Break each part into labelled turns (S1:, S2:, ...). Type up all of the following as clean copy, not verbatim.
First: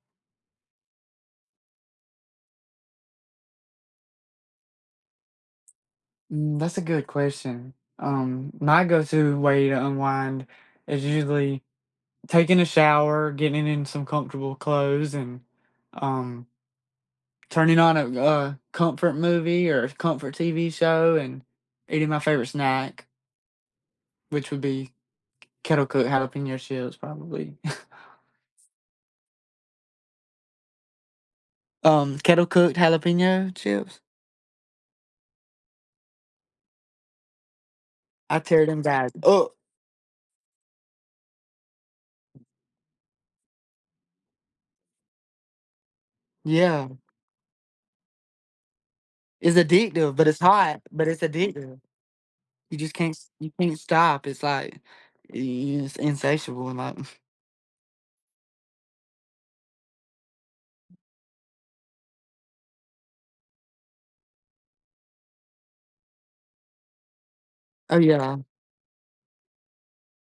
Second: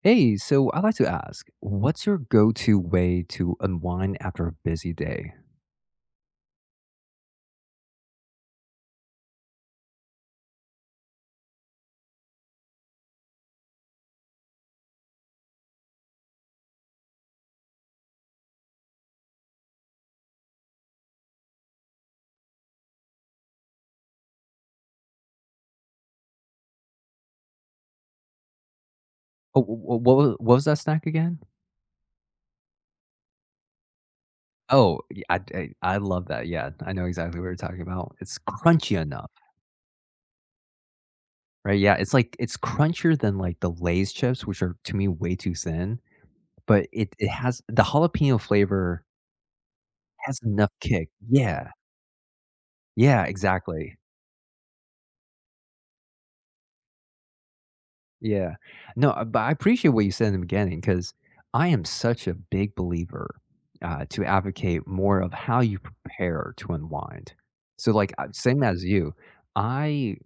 S1: Hey, so I'd like to ask, what's your go-to way to unwind after a busy day?
S2: That's a good question. My go-to way to unwind is usually taking a shower, getting in some comfortable clothes, and um, turning on a comfort movie or a comfort TV show, and eating my favorite snack, which would be kettle cooked jalapeno chips, probably.
S1: Oh, what was that snack again?
S2: Kettle cooked jalapeno chips.
S1: Oh, I love that. Yeah, I know exactly what you're talking about.
S2: I
S1: It's
S2: tear them
S1: crunchy
S2: guys.
S1: enough,
S2: Oh,
S1: right? Yeah, it's like it's crunchier than like the Lay's chips, which are to me way too thin, but
S2: yeah,
S1: it has the jalapeno flavor
S2: it's addictive, but
S1: has
S2: it's
S1: enough
S2: hot, but
S1: kick.
S2: it's
S1: Yeah,
S2: addictive. You just can't
S1: yeah,
S2: you can't
S1: exactly.
S2: stop. It's like it's insatiable. Like,
S1: Yeah. No, but I appreciate what you said in the beginning because I am such a big believer to advocate more of how you prepare to unwind. So,
S2: oh
S1: like,
S2: yeah,
S1: same as you, I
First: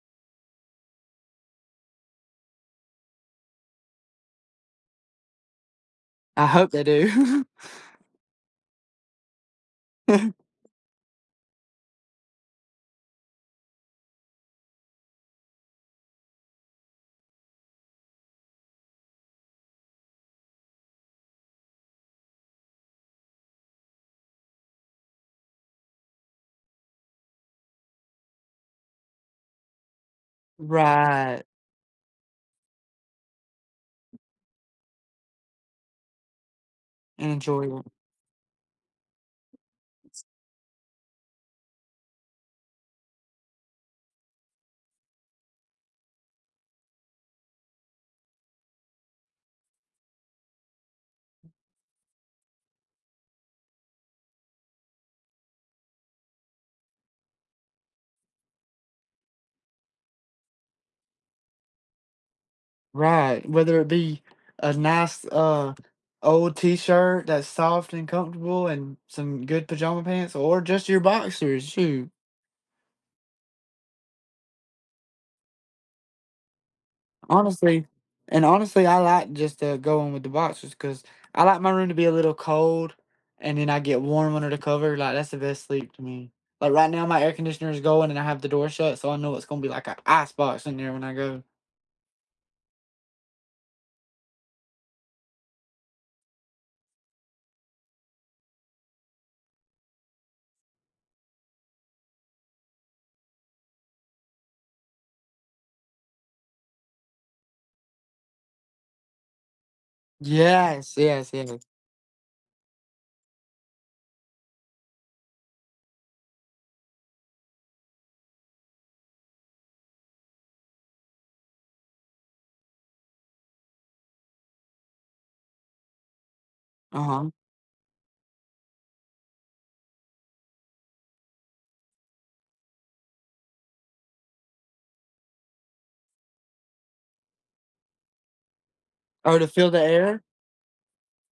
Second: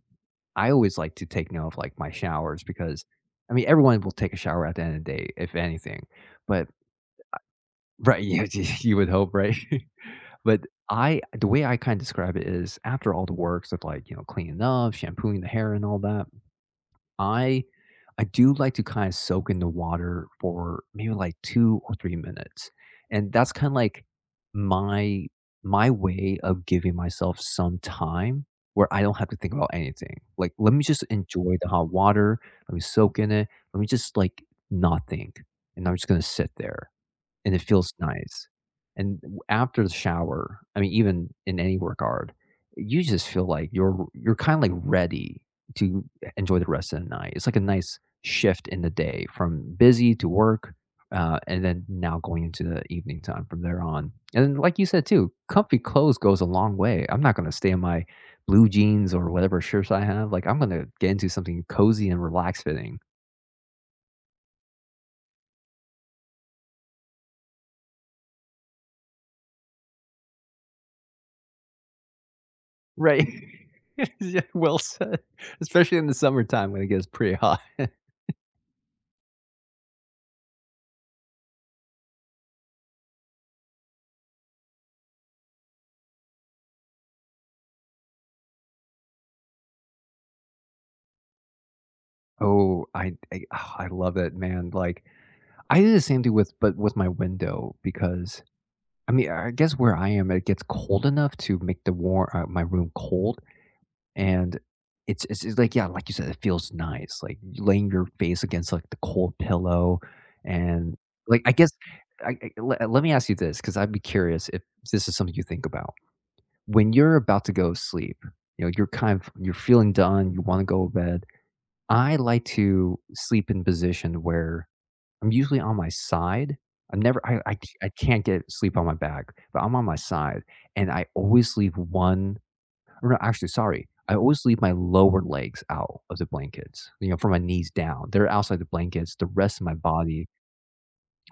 S1: I always like to take note of like my showers because I mean everyone will take a shower at the end of the day, if anything.
S2: I
S1: But
S2: hope they do.
S1: right, you, you would hope, right? But I the way I kind of describe it is after all the works of like you know cleaning up, shampooing the hair, and all that. I I do like to kinda soak in the water for maybe, like, 2 or 3 minutes, and that's kinda like my my way of giving myself some time where I don't have to think about anything. Like, let me just
S2: Right,
S1: enjoy the hot water, let me soak in it, let me just, like, not think, and I'm just gonna sit there.
S2: and
S1: And it
S2: enjoy it.
S1: feels nice. And w after the shower, I mean, even in any workout, you just feel like you're kinda, like, ready to enjoy the rest of the night. It's like a nice shift in the day from busy to work, and then now going into the evening time from there on. And then, like you said too, comfy clothes goes a long way. I'm not gonna stay in my blue jeans or whatever shirts I have. Like, I'm gonna get into something cozy and relaxed fitting.
S2: Right, whether it be a nice old T-shirt that's soft and comfortable, and some good pajama pants, or just your boxers. Shoot.
S1: Right. Yeah, well said, especially in the summertime when it gets pretty hot.
S2: Honestly, and honestly, I like just going with the boxers because I like my room to be a little cold, and then I get warm under the cover. Like, that's the best sleep to me. Like right now, my air conditioner is going, and I have the door shut, so I know it's gonna be like an ice box in there when I go.
S1: Oh, I love it, man, like, I do the same thing with but with my window because I mean, I guess where I am, it gets cold enough to make the warm my room cold, and it's like, yeah, like you said, it feels nice, like, laying your face against, like, the cold pillow, and,
S2: Yes, yes,
S1: like, I
S2: yes.
S1: guess I le let me ask you this because 'cause I'd be curious if this is something you think about. When you're about to go to sleep, you know, you're kind of you're feeling done, you wanna go to bed. I like to sleep in position where I'm usually on my side. I'm
S2: Uh
S1: never
S2: huh.
S1: I I c I can't get sleep on my back, but I'm on my side, and I always leave one or no, actually, sorry, I always leave my lower legs out of the blankets, you know, from my knees down. They're outside the blankets, the
S2: Or to
S1: rest of
S2: feel
S1: my
S2: the air.
S1: body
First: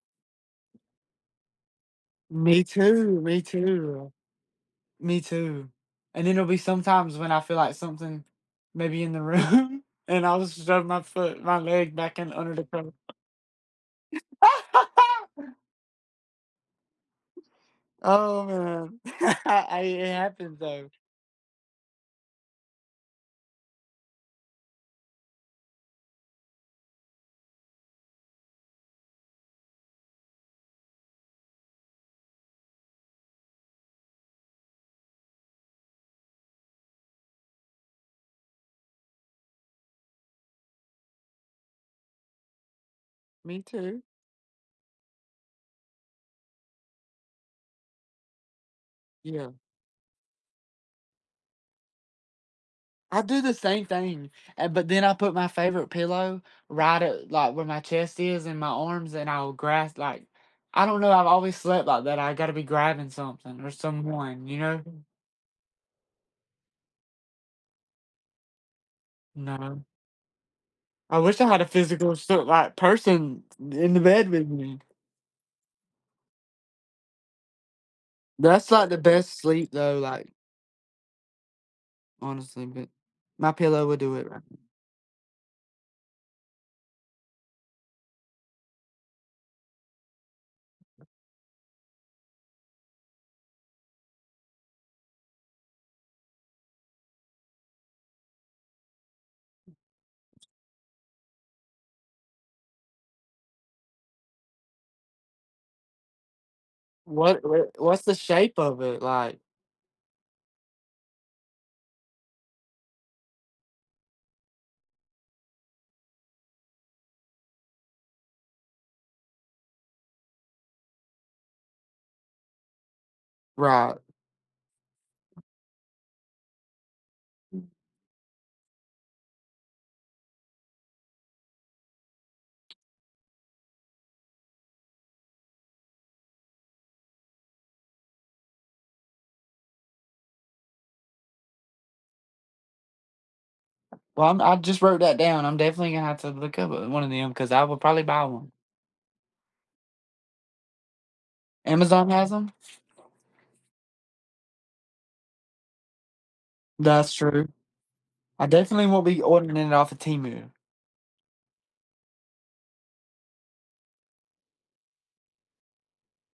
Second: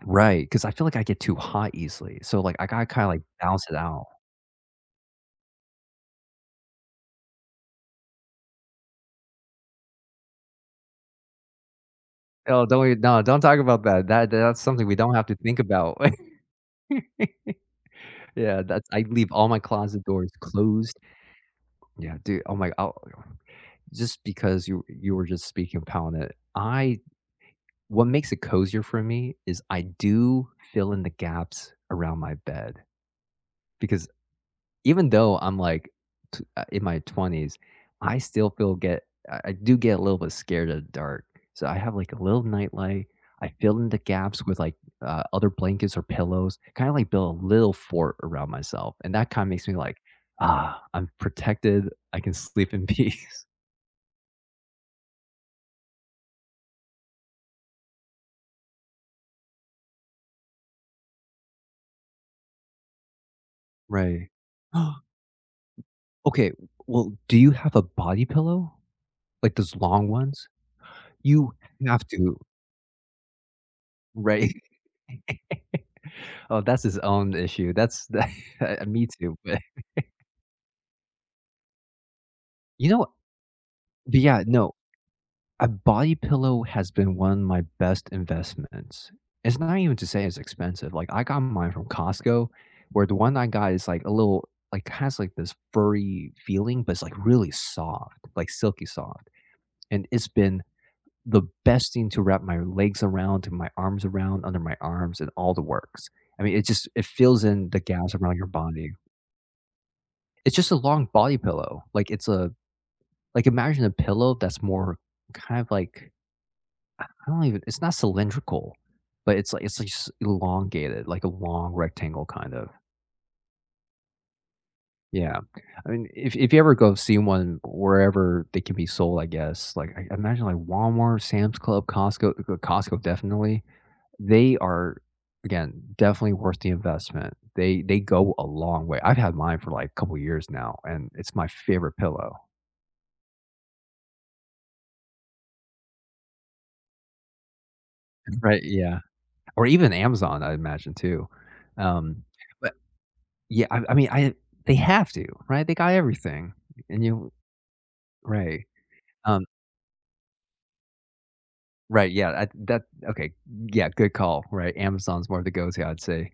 S1: right? Because I feel like I get too hot easily, so, like,
S2: Me
S1: I gotta kinda,
S2: too.
S1: like,
S2: Me
S1: balance it out.
S2: too. Me too. And then there'll be sometimes when I feel like something, maybe in the room, and I'll just shove my foot, my leg back in under the
S1: Oh, don't
S2: cover.
S1: we no, don't talk about that. That that's something we don't have to think about.
S2: Oh
S1: Yeah, that's
S2: man,
S1: I leave all my
S2: I,
S1: closet
S2: it
S1: doors
S2: happens though.
S1: closed. Yeah, dude, oh my oh just because you were just speaking upon it, I what makes it cozier for me is I do fill in the gaps around my bed because even though I'm, like, t in my 20s, I still feel get I do get a little bit scared of the dark, so I have, like, a little nightlight. I
S2: Me
S1: fill in the
S2: too.
S1: gaps with, like, other blankets or pillows, kinda, like, build a little fort around myself, and that kinda
S2: Yeah,
S1: makes me like, "Ah, I'm protected. I can sleep in
S2: I do
S1: peace."
S2: the same thing, and but then I put my favorite pillow right at like where my chest is and my arms, and I'll grasp like I don't know. I've always slept like that. I got to be grabbing something or
S1: Right.
S2: someone, you know.
S1: Okay, well, do you have a body pillow? Like, those
S2: No,
S1: long ones?
S2: I wish I
S1: You
S2: had a
S1: have
S2: physical,
S1: to,
S2: so like, person in the bed with
S1: right?
S2: me.
S1: Oh, that's his own issue. That's
S2: That's like
S1: that
S2: the
S1: me too,
S2: best
S1: but
S2: sleep though. Like honestly, but
S1: you know
S2: my pillow would do
S1: but
S2: it right.
S1: yeah, no, a body pillow has been one of my best investments. It's not even to say it's expensive, like, I got mine from Costco, where the one I got is, like, a little like, has, like, this furry feeling, but it's, like, really soft, like, silky soft, and it's been the best thing to wrap my legs around and my arms around, under my arms, and all the works. I mean, it just it fills in the
S2: What's
S1: gaps
S2: the
S1: around your
S2: shape of
S1: body.
S2: it like?
S1: It's just a long body pillow, like, it's a like, imagine a pillow that's more kind of like I don't even it's not cylindrical, but it's like s elongated, like a long rectangle kind of.
S2: Right.
S1: Yeah. I mean, if you ever go see one wherever they can be sold, I guess, like, I imagine, like, Walmart, Sam's Club, Costco Costco definitely, they are, again, definitely worth the investment. They go a long way. I've had mine for, like, a couple years now, and it's my favorite pillow.
S2: Well, I'm, I just wrote that down. I'm definitely gonna have to look up one of them because I will probably buy one.
S1: Right, yeah. Or even Amazon, I imagine, too.
S2: Amazon
S1: Um,
S2: has them.
S1: but yeah, I mean, I they have to, right? They got everything, and
S2: That's
S1: you
S2: true. I
S1: right,
S2: definitely won't be
S1: um,
S2: ordering it off of Temu.
S1: right, yeah, I that okay, yeah, good call, right? Amazon's more the go-to, I'd say.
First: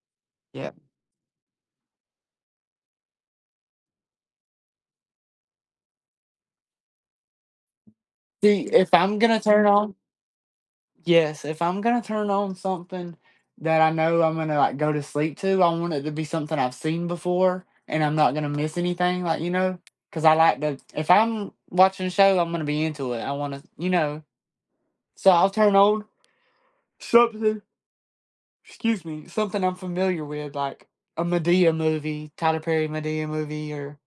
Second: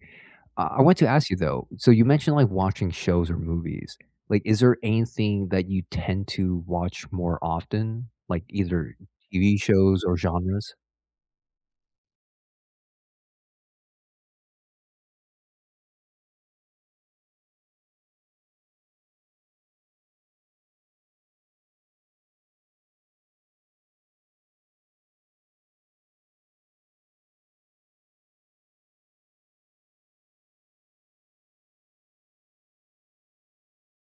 S2: Yeah.
S1: I want to ask you though, so you mentioned, like, watching shows or movies, like, is there anything that you tend to watch more often? Like,
S2: See, if
S1: either
S2: I'm gonna
S1: TV
S2: turn on,
S1: shows or genres?
S2: yes, if I'm gonna turn on something that I know I'm gonna like go to sleep to, I want it to be something I've seen before and I'm not gonna miss anything. Like, you know, because I like to. If I'm watching a show, I'm gonna be into it. I want to, you know. So I'll turn on something, excuse me, something I'm familiar with, like a Medea movie, Tyler Perry Medea movie, or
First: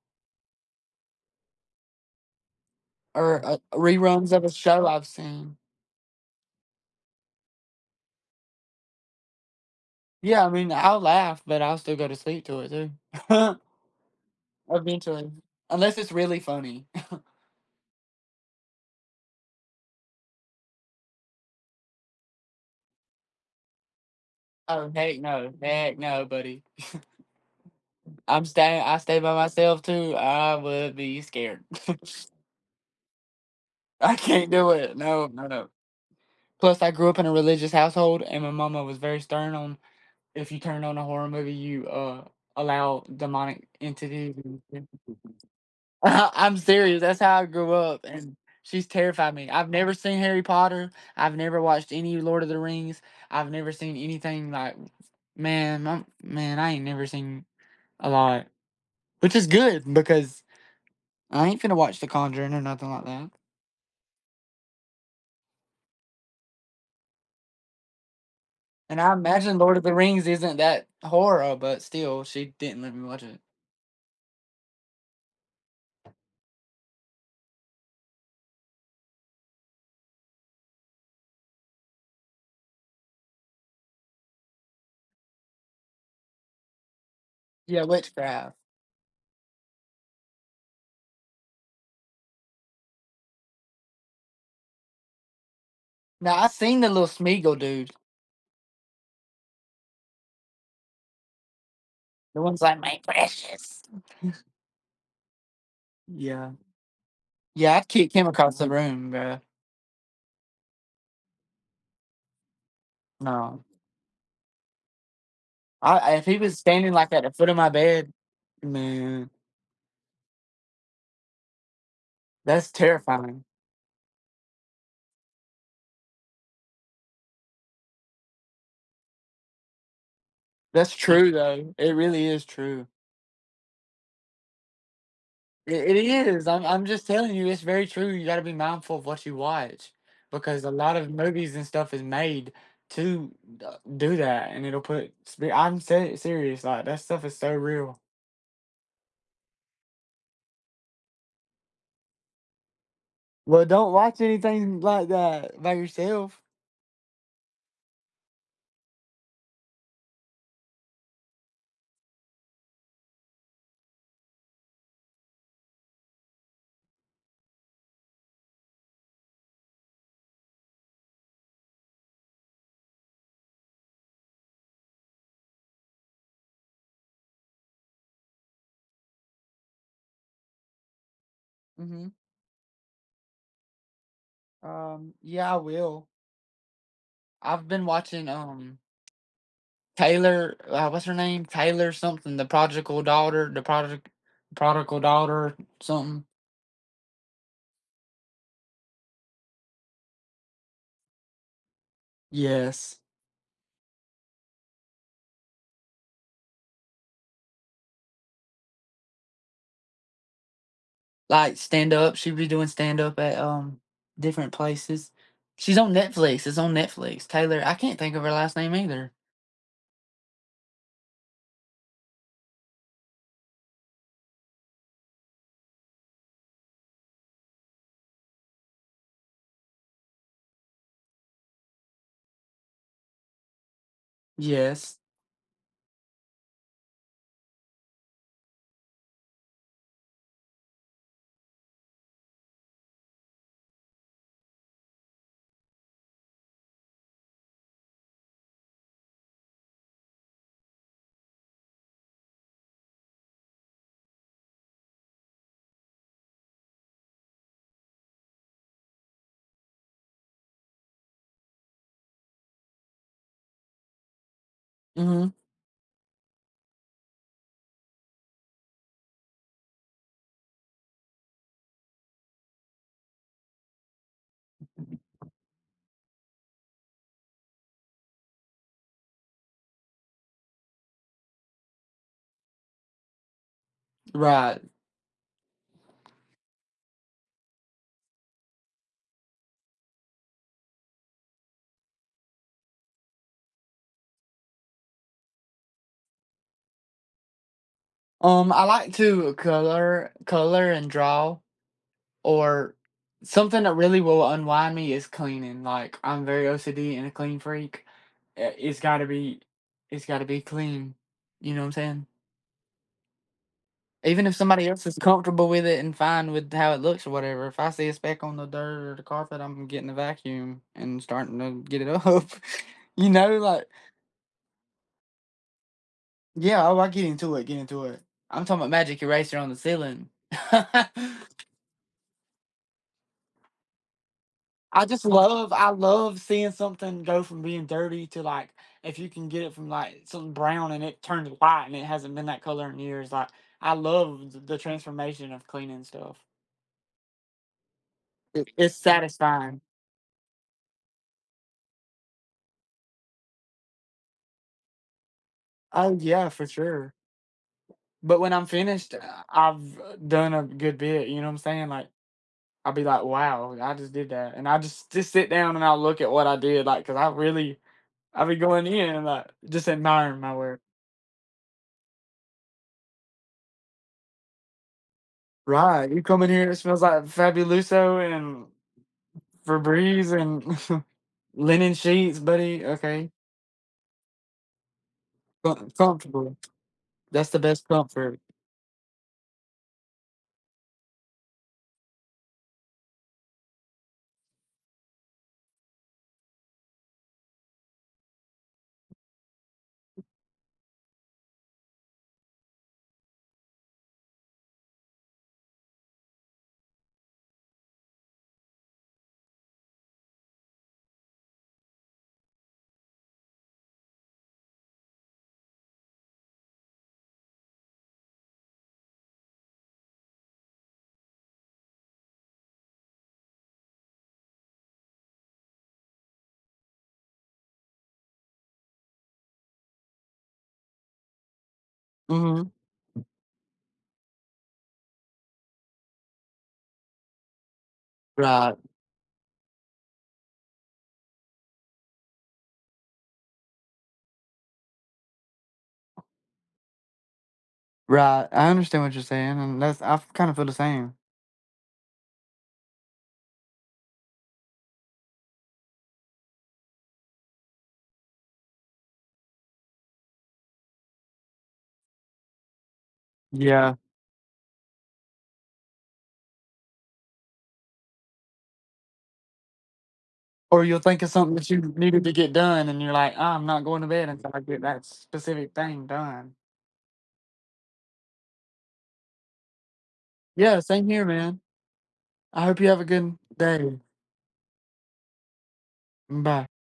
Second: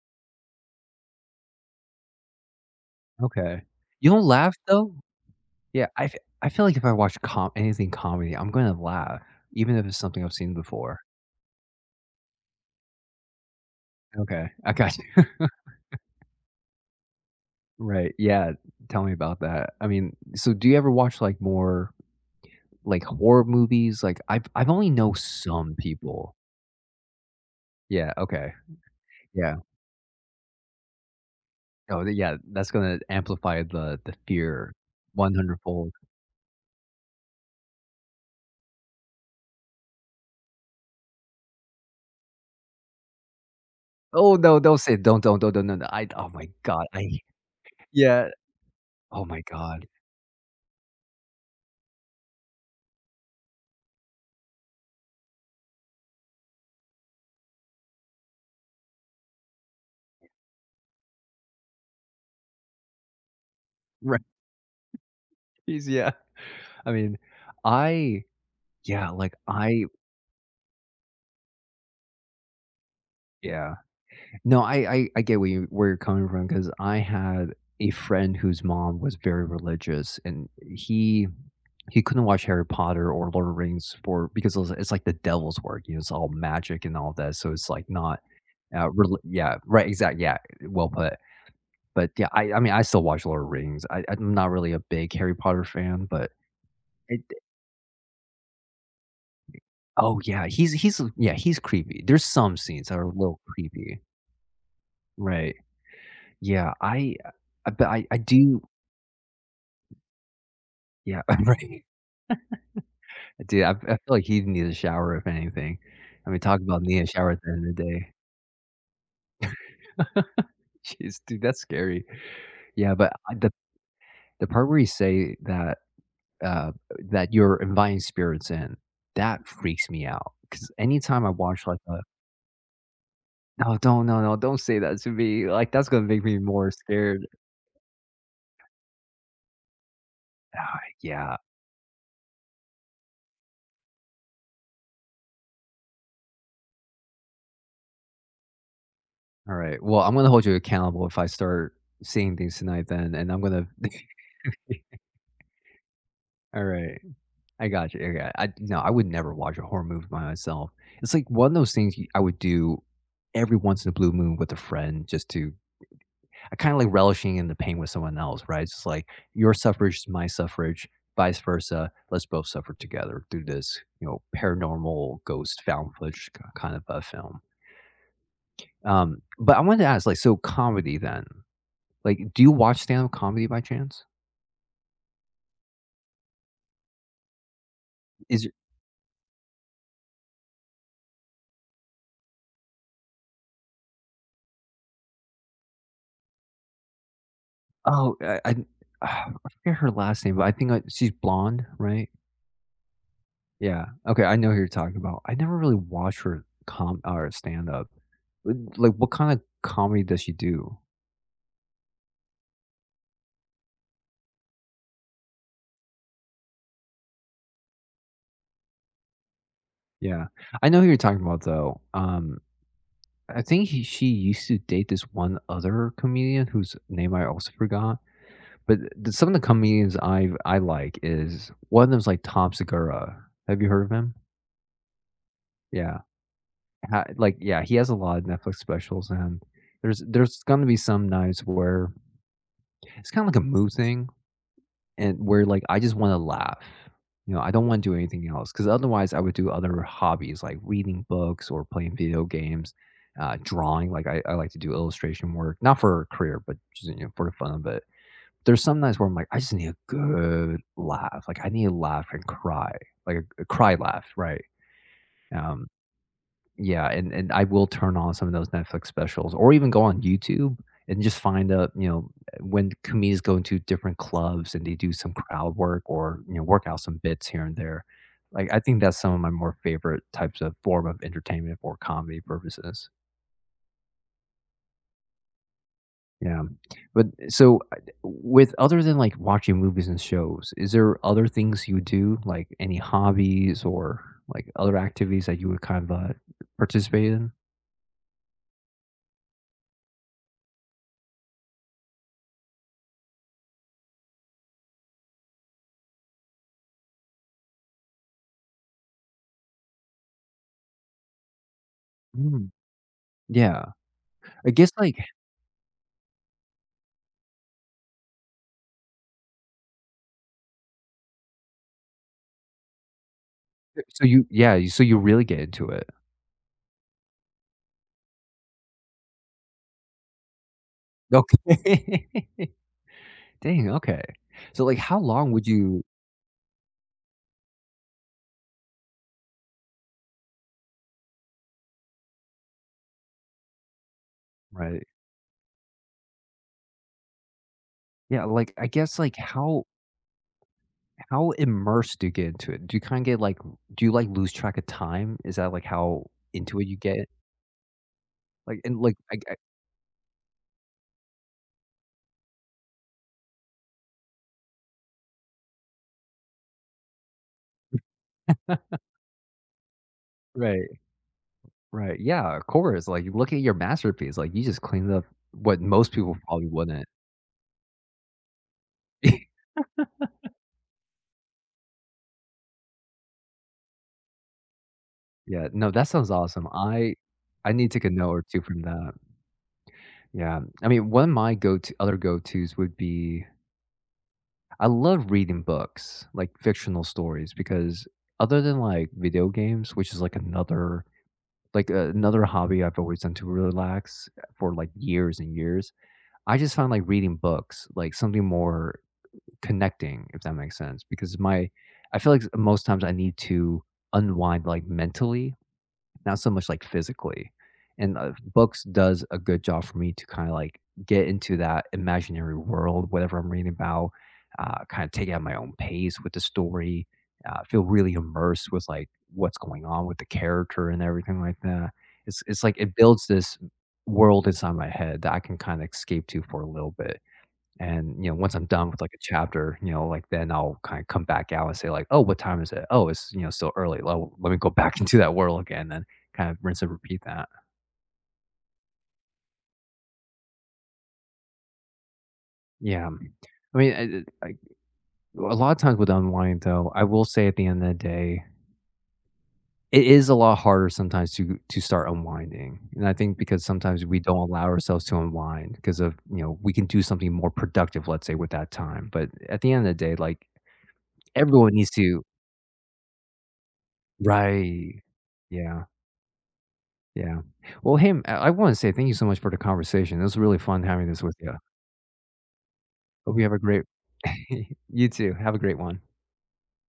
S2: or
S1: Okay. You don't
S2: reruns of a
S1: laugh
S2: show
S1: though?
S2: I've seen.
S1: Yeah, I feel like if I watch com anything comedy, I'm gonna laugh, even if it's something I've
S2: Yeah, I
S1: seen
S2: mean, I'll
S1: before.
S2: laugh, but I'll still go to sleep to it too,
S1: Okay, I got
S2: eventually, unless it's really funny.
S1: right, yeah, tell me about that. I mean, so do you ever watch, like, more, like, horror movies? Like, I've
S2: Oh
S1: only know some
S2: heck no,
S1: people.
S2: buddy.
S1: Yeah,
S2: I'm
S1: okay.
S2: staying. I stay by
S1: Yeah.
S2: myself too. I would be scared.
S1: Oh, th yeah, that's gonna amplify the
S2: I can't do
S1: fear
S2: it. No, no,
S1: 100
S2: no.
S1: fold.
S2: Plus, I grew up in a religious household, and my mama was very stern on, if you turn on a horror movie, you allow demonic entities.
S1: Oh, no, don't
S2: And
S1: say don't, no, no, I oh my
S2: I'm
S1: god,
S2: serious.
S1: I
S2: That's how I grew up,
S1: yeah,
S2: and she's
S1: oh
S2: terrified
S1: my
S2: me. I've
S1: god.
S2: never seen Harry Potter. I've never watched any Lord of the Rings. I've never seen anything like, man, I ain't never seen a lot, which is good because I ain't finna watch The Conjuring or nothing like that.
S1: Right, yeah. I mean, I
S2: And
S1: yeah,
S2: I
S1: like,
S2: imagine Lord of
S1: I
S2: the Rings isn't that horror, but still, she didn't let me watch it.
S1: yeah. No, I get where you where you're coming from because I had a friend whose mom was very religious, and he couldn't watch Harry Potter or Lord of the Rings for because it was it's like the devil's work, you know, it's all magic and all that, so it's,
S2: Yeah,
S1: like, not,
S2: witchcraft.
S1: rel yeah, right, exact yeah, well put. But, yeah, I mean, I still watch Lord of the Rings. I I'm not really a big Harry Potter fan, but
S2: Now I seen the little
S1: it
S2: Smeagol dude.
S1: oh, yeah, he's yeah, he's creepy. There's
S2: The
S1: some
S2: ones like
S1: scenes that
S2: my
S1: are a little
S2: precious.
S1: creepy. Right.
S2: Yeah.
S1: Yeah, I,
S2: Yeah, I
S1: but I
S2: came across
S1: do
S2: the room, bro.
S1: yeah, right.
S2: No.
S1: Dude, I feel like he needs a shower if anything.
S2: If
S1: I
S2: he
S1: mean,
S2: was
S1: talk about
S2: standing
S1: needing a
S2: like at the
S1: shower at
S2: foot
S1: the
S2: of
S1: end
S2: my
S1: of the
S2: bed,
S1: day.
S2: man,
S1: Jeez, dude, that's scary.
S2: that's
S1: Yeah, but I
S2: terrifying.
S1: the part where you say that, uh, that you're inviting spirits in, that freaks me out. Because
S2: That's
S1: anytime I
S2: true
S1: watch,
S2: though.
S1: like,
S2: It
S1: a
S2: really is true.
S1: no, don't, no, no, don't say that to me, like, that's
S2: It,
S1: gonna make
S2: it
S1: me
S2: is. I'm
S1: more
S2: I'm just
S1: scared.
S2: telling you, it's very true. You gotta be mindful of what you watch because a
S1: Ah,
S2: lot of
S1: yeah,
S2: movies and stuff is made to do that, and it'll put I'm serious, like that stuff is so real.
S1: alright, well, I'm gonna hold you accountable if I start seeing things tonight then, and I'm
S2: Well,
S1: gonna
S2: don't watch anything like that by yourself.
S1: Alright. I got you. Yeah, I no, I would never watch a horror movie by myself. It's like one of those things you- I would do every once in a blue moon with a friend, just to I kind of like relishing in the pain with someone else, right? It's just like your suffrage is my suffrage, vice versa. Let's both suffer together through this, you know, paranormal ghost found footage k- kind of a film. But I wanted to ask, like, so comedy then,
S2: Hmm.
S1: like, do you watch stand up comedy by chance?
S2: Yeah, I will. I've been watching
S1: Is it-
S2: Taylor, what's her name? Taylor something, the prodigal daughter, the prodigal daughter something.
S1: oh, I forget her last name, but I think she's blonde, right?
S2: Yes.
S1: Yeah. Okay, I know who you're talking about. I never really watched her com or stand-up. Like, what kinda comedy does she do?
S2: Like stand up, she be doing stand up at different places. She's on Netflix. It's on Netflix. Taylor, I can't think of her last name either.
S1: Yeah. I know who you're talking about, though. I think he she used to date this one other comedian whose name I also forgot, but the some of the comedians I like is one of them's, like, Tom Segura. Have you heard of him?
S2: Yes.
S1: Yeah. Ha like, yeah, he has a lot of Netflix specials, and there's gonna be some nights where it's kinda like a mood thing, and where, like, I just wanna laugh, you know, I don't wanna do anything else because otherwise I would do other hobbies, like reading books or playing video games, drawing, like, I like to do illustration work, not for a career, but just, you know, for the fun of it. There's some nights where I'm like, "I just need a good laugh," like, I need to laugh and cry, like, a cry laugh, right?
S2: Mhm.
S1: Um, yeah, and I will turn on some of those Netflix specials or even go on YouTube and just find a when comedians go into different clubs and they do some crowd work or, you know, work out some bits here and there. Like, I think that's some of my more favorite types of form of entertainment for comedy purposes.
S2: Right.
S1: Yeah. But so, with other than, like, watching movies and shows, is there other things you do, like any hobbies or, like, other activities that you would kind of, participate in?
S2: I like to color and draw. Or something that really will unwind me is cleaning. Like, I'm very OCD and a clean freak. Uh, It's got to be, it's got to be clean. You know what I'm saying?
S1: Mm, yeah.
S2: Even if
S1: I
S2: somebody
S1: guess,
S2: else is
S1: like
S2: comfortable with it and fine with how it looks or whatever, if I see a speck on the dirt or the carpet, I'm getting a vacuum and starting to get it up. You know, like,
S1: So you yeah, you so you really get into it.
S2: yeah, oh, I get into it, get into it. I'm talking about magic eraser on the ceiling.
S1: Okay. Dang, okay. So, like,
S2: I
S1: how
S2: just
S1: long would
S2: love, I
S1: you
S2: love seeing something go from being dirty to like, if you can get it from like something brown and it turns white and it hasn't been that color in years. Like, I love the
S1: right.
S2: transformation of cleaning stuff.
S1: Yeah,
S2: It,
S1: like,
S2: it's satisfying.
S1: how immersed do you get into it? Do you kinda get, like do you lose track of time? Is that, like,
S2: Oh
S1: how
S2: yeah, for
S1: into it you
S2: sure.
S1: get?
S2: But when I'm
S1: Like and,
S2: finished,
S1: like, I
S2: I've done a good bit. You know what I'm saying? Like, I'll be like, wow, I just did that, and I just sit down and I'll look at what I did, like, because I really I be going in and like just admiring my work.
S1: Right, right. Yeah, of course, like, you look at your masterpiece, like, you just cleaned up what
S2: Right,
S1: most
S2: you
S1: people
S2: come in
S1: probably
S2: here, it smells
S1: wouldn't.
S2: like Fabuloso and Febreze and linen sheets, buddy. Okay,
S1: Yeah, no, that sounds
S2: Comfortable.
S1: awesome. I
S2: That's the
S1: I
S2: best
S1: need to take a note
S2: comfort.
S1: or 2 from that. Yeah. I mean, one of my go-to other go-tos would be I love reading books, like fictional stories, because other than like video games, which is like another hobby I've always done to relax for like years and years, I just found like reading books like something more connecting, if that makes sense. Because my I feel like most times I need to unwind like mentally, not so much like physically. And books does a good job for me to kind of like get into that imaginary world, whatever I'm reading about, kind of take it at my own pace with the story, feel really immersed with like what's going on with the character and everything like that. It's
S2: Hmm.
S1: like it builds this world inside my head that I can kind of escape to for a little bit. And, you know, once I'm
S2: Right,
S1: done with like a chapter, you know, like then I'll kind of come back out and say like, "Oh, what time is it? Oh, it's, you know, still early. Well, let me go back into that world again," and kind of rinse and repeat that.
S2: right. I understand what you're saying, and that's, I kind of feel the same.
S1: Yeah. I mean, a lot of times with unwind though, I will say at the end of the day, it is a lot harder sometimes to start unwinding. And I think because
S2: Yeah.
S1: sometimes we don't allow ourselves to unwind because of, you know, we can do something more productive, let's say, with that time. But at the end of the day, like
S2: Or you'll think of something that
S1: everyone
S2: you
S1: needs to,
S2: needed to get done, and you're like, "Ah, I'm not going to bed until I get
S1: right.
S2: that specific
S1: Yeah.
S2: thing done."
S1: Yeah. Well, hey, m I wanna say thank you so much for the conversation. It was really
S2: Yeah,
S1: fun
S2: same
S1: having
S2: here,
S1: this with you.
S2: man. I hope you have a good
S1: Hope you have a great
S2: day.
S1: You too. Have a great one.
S2: Bye.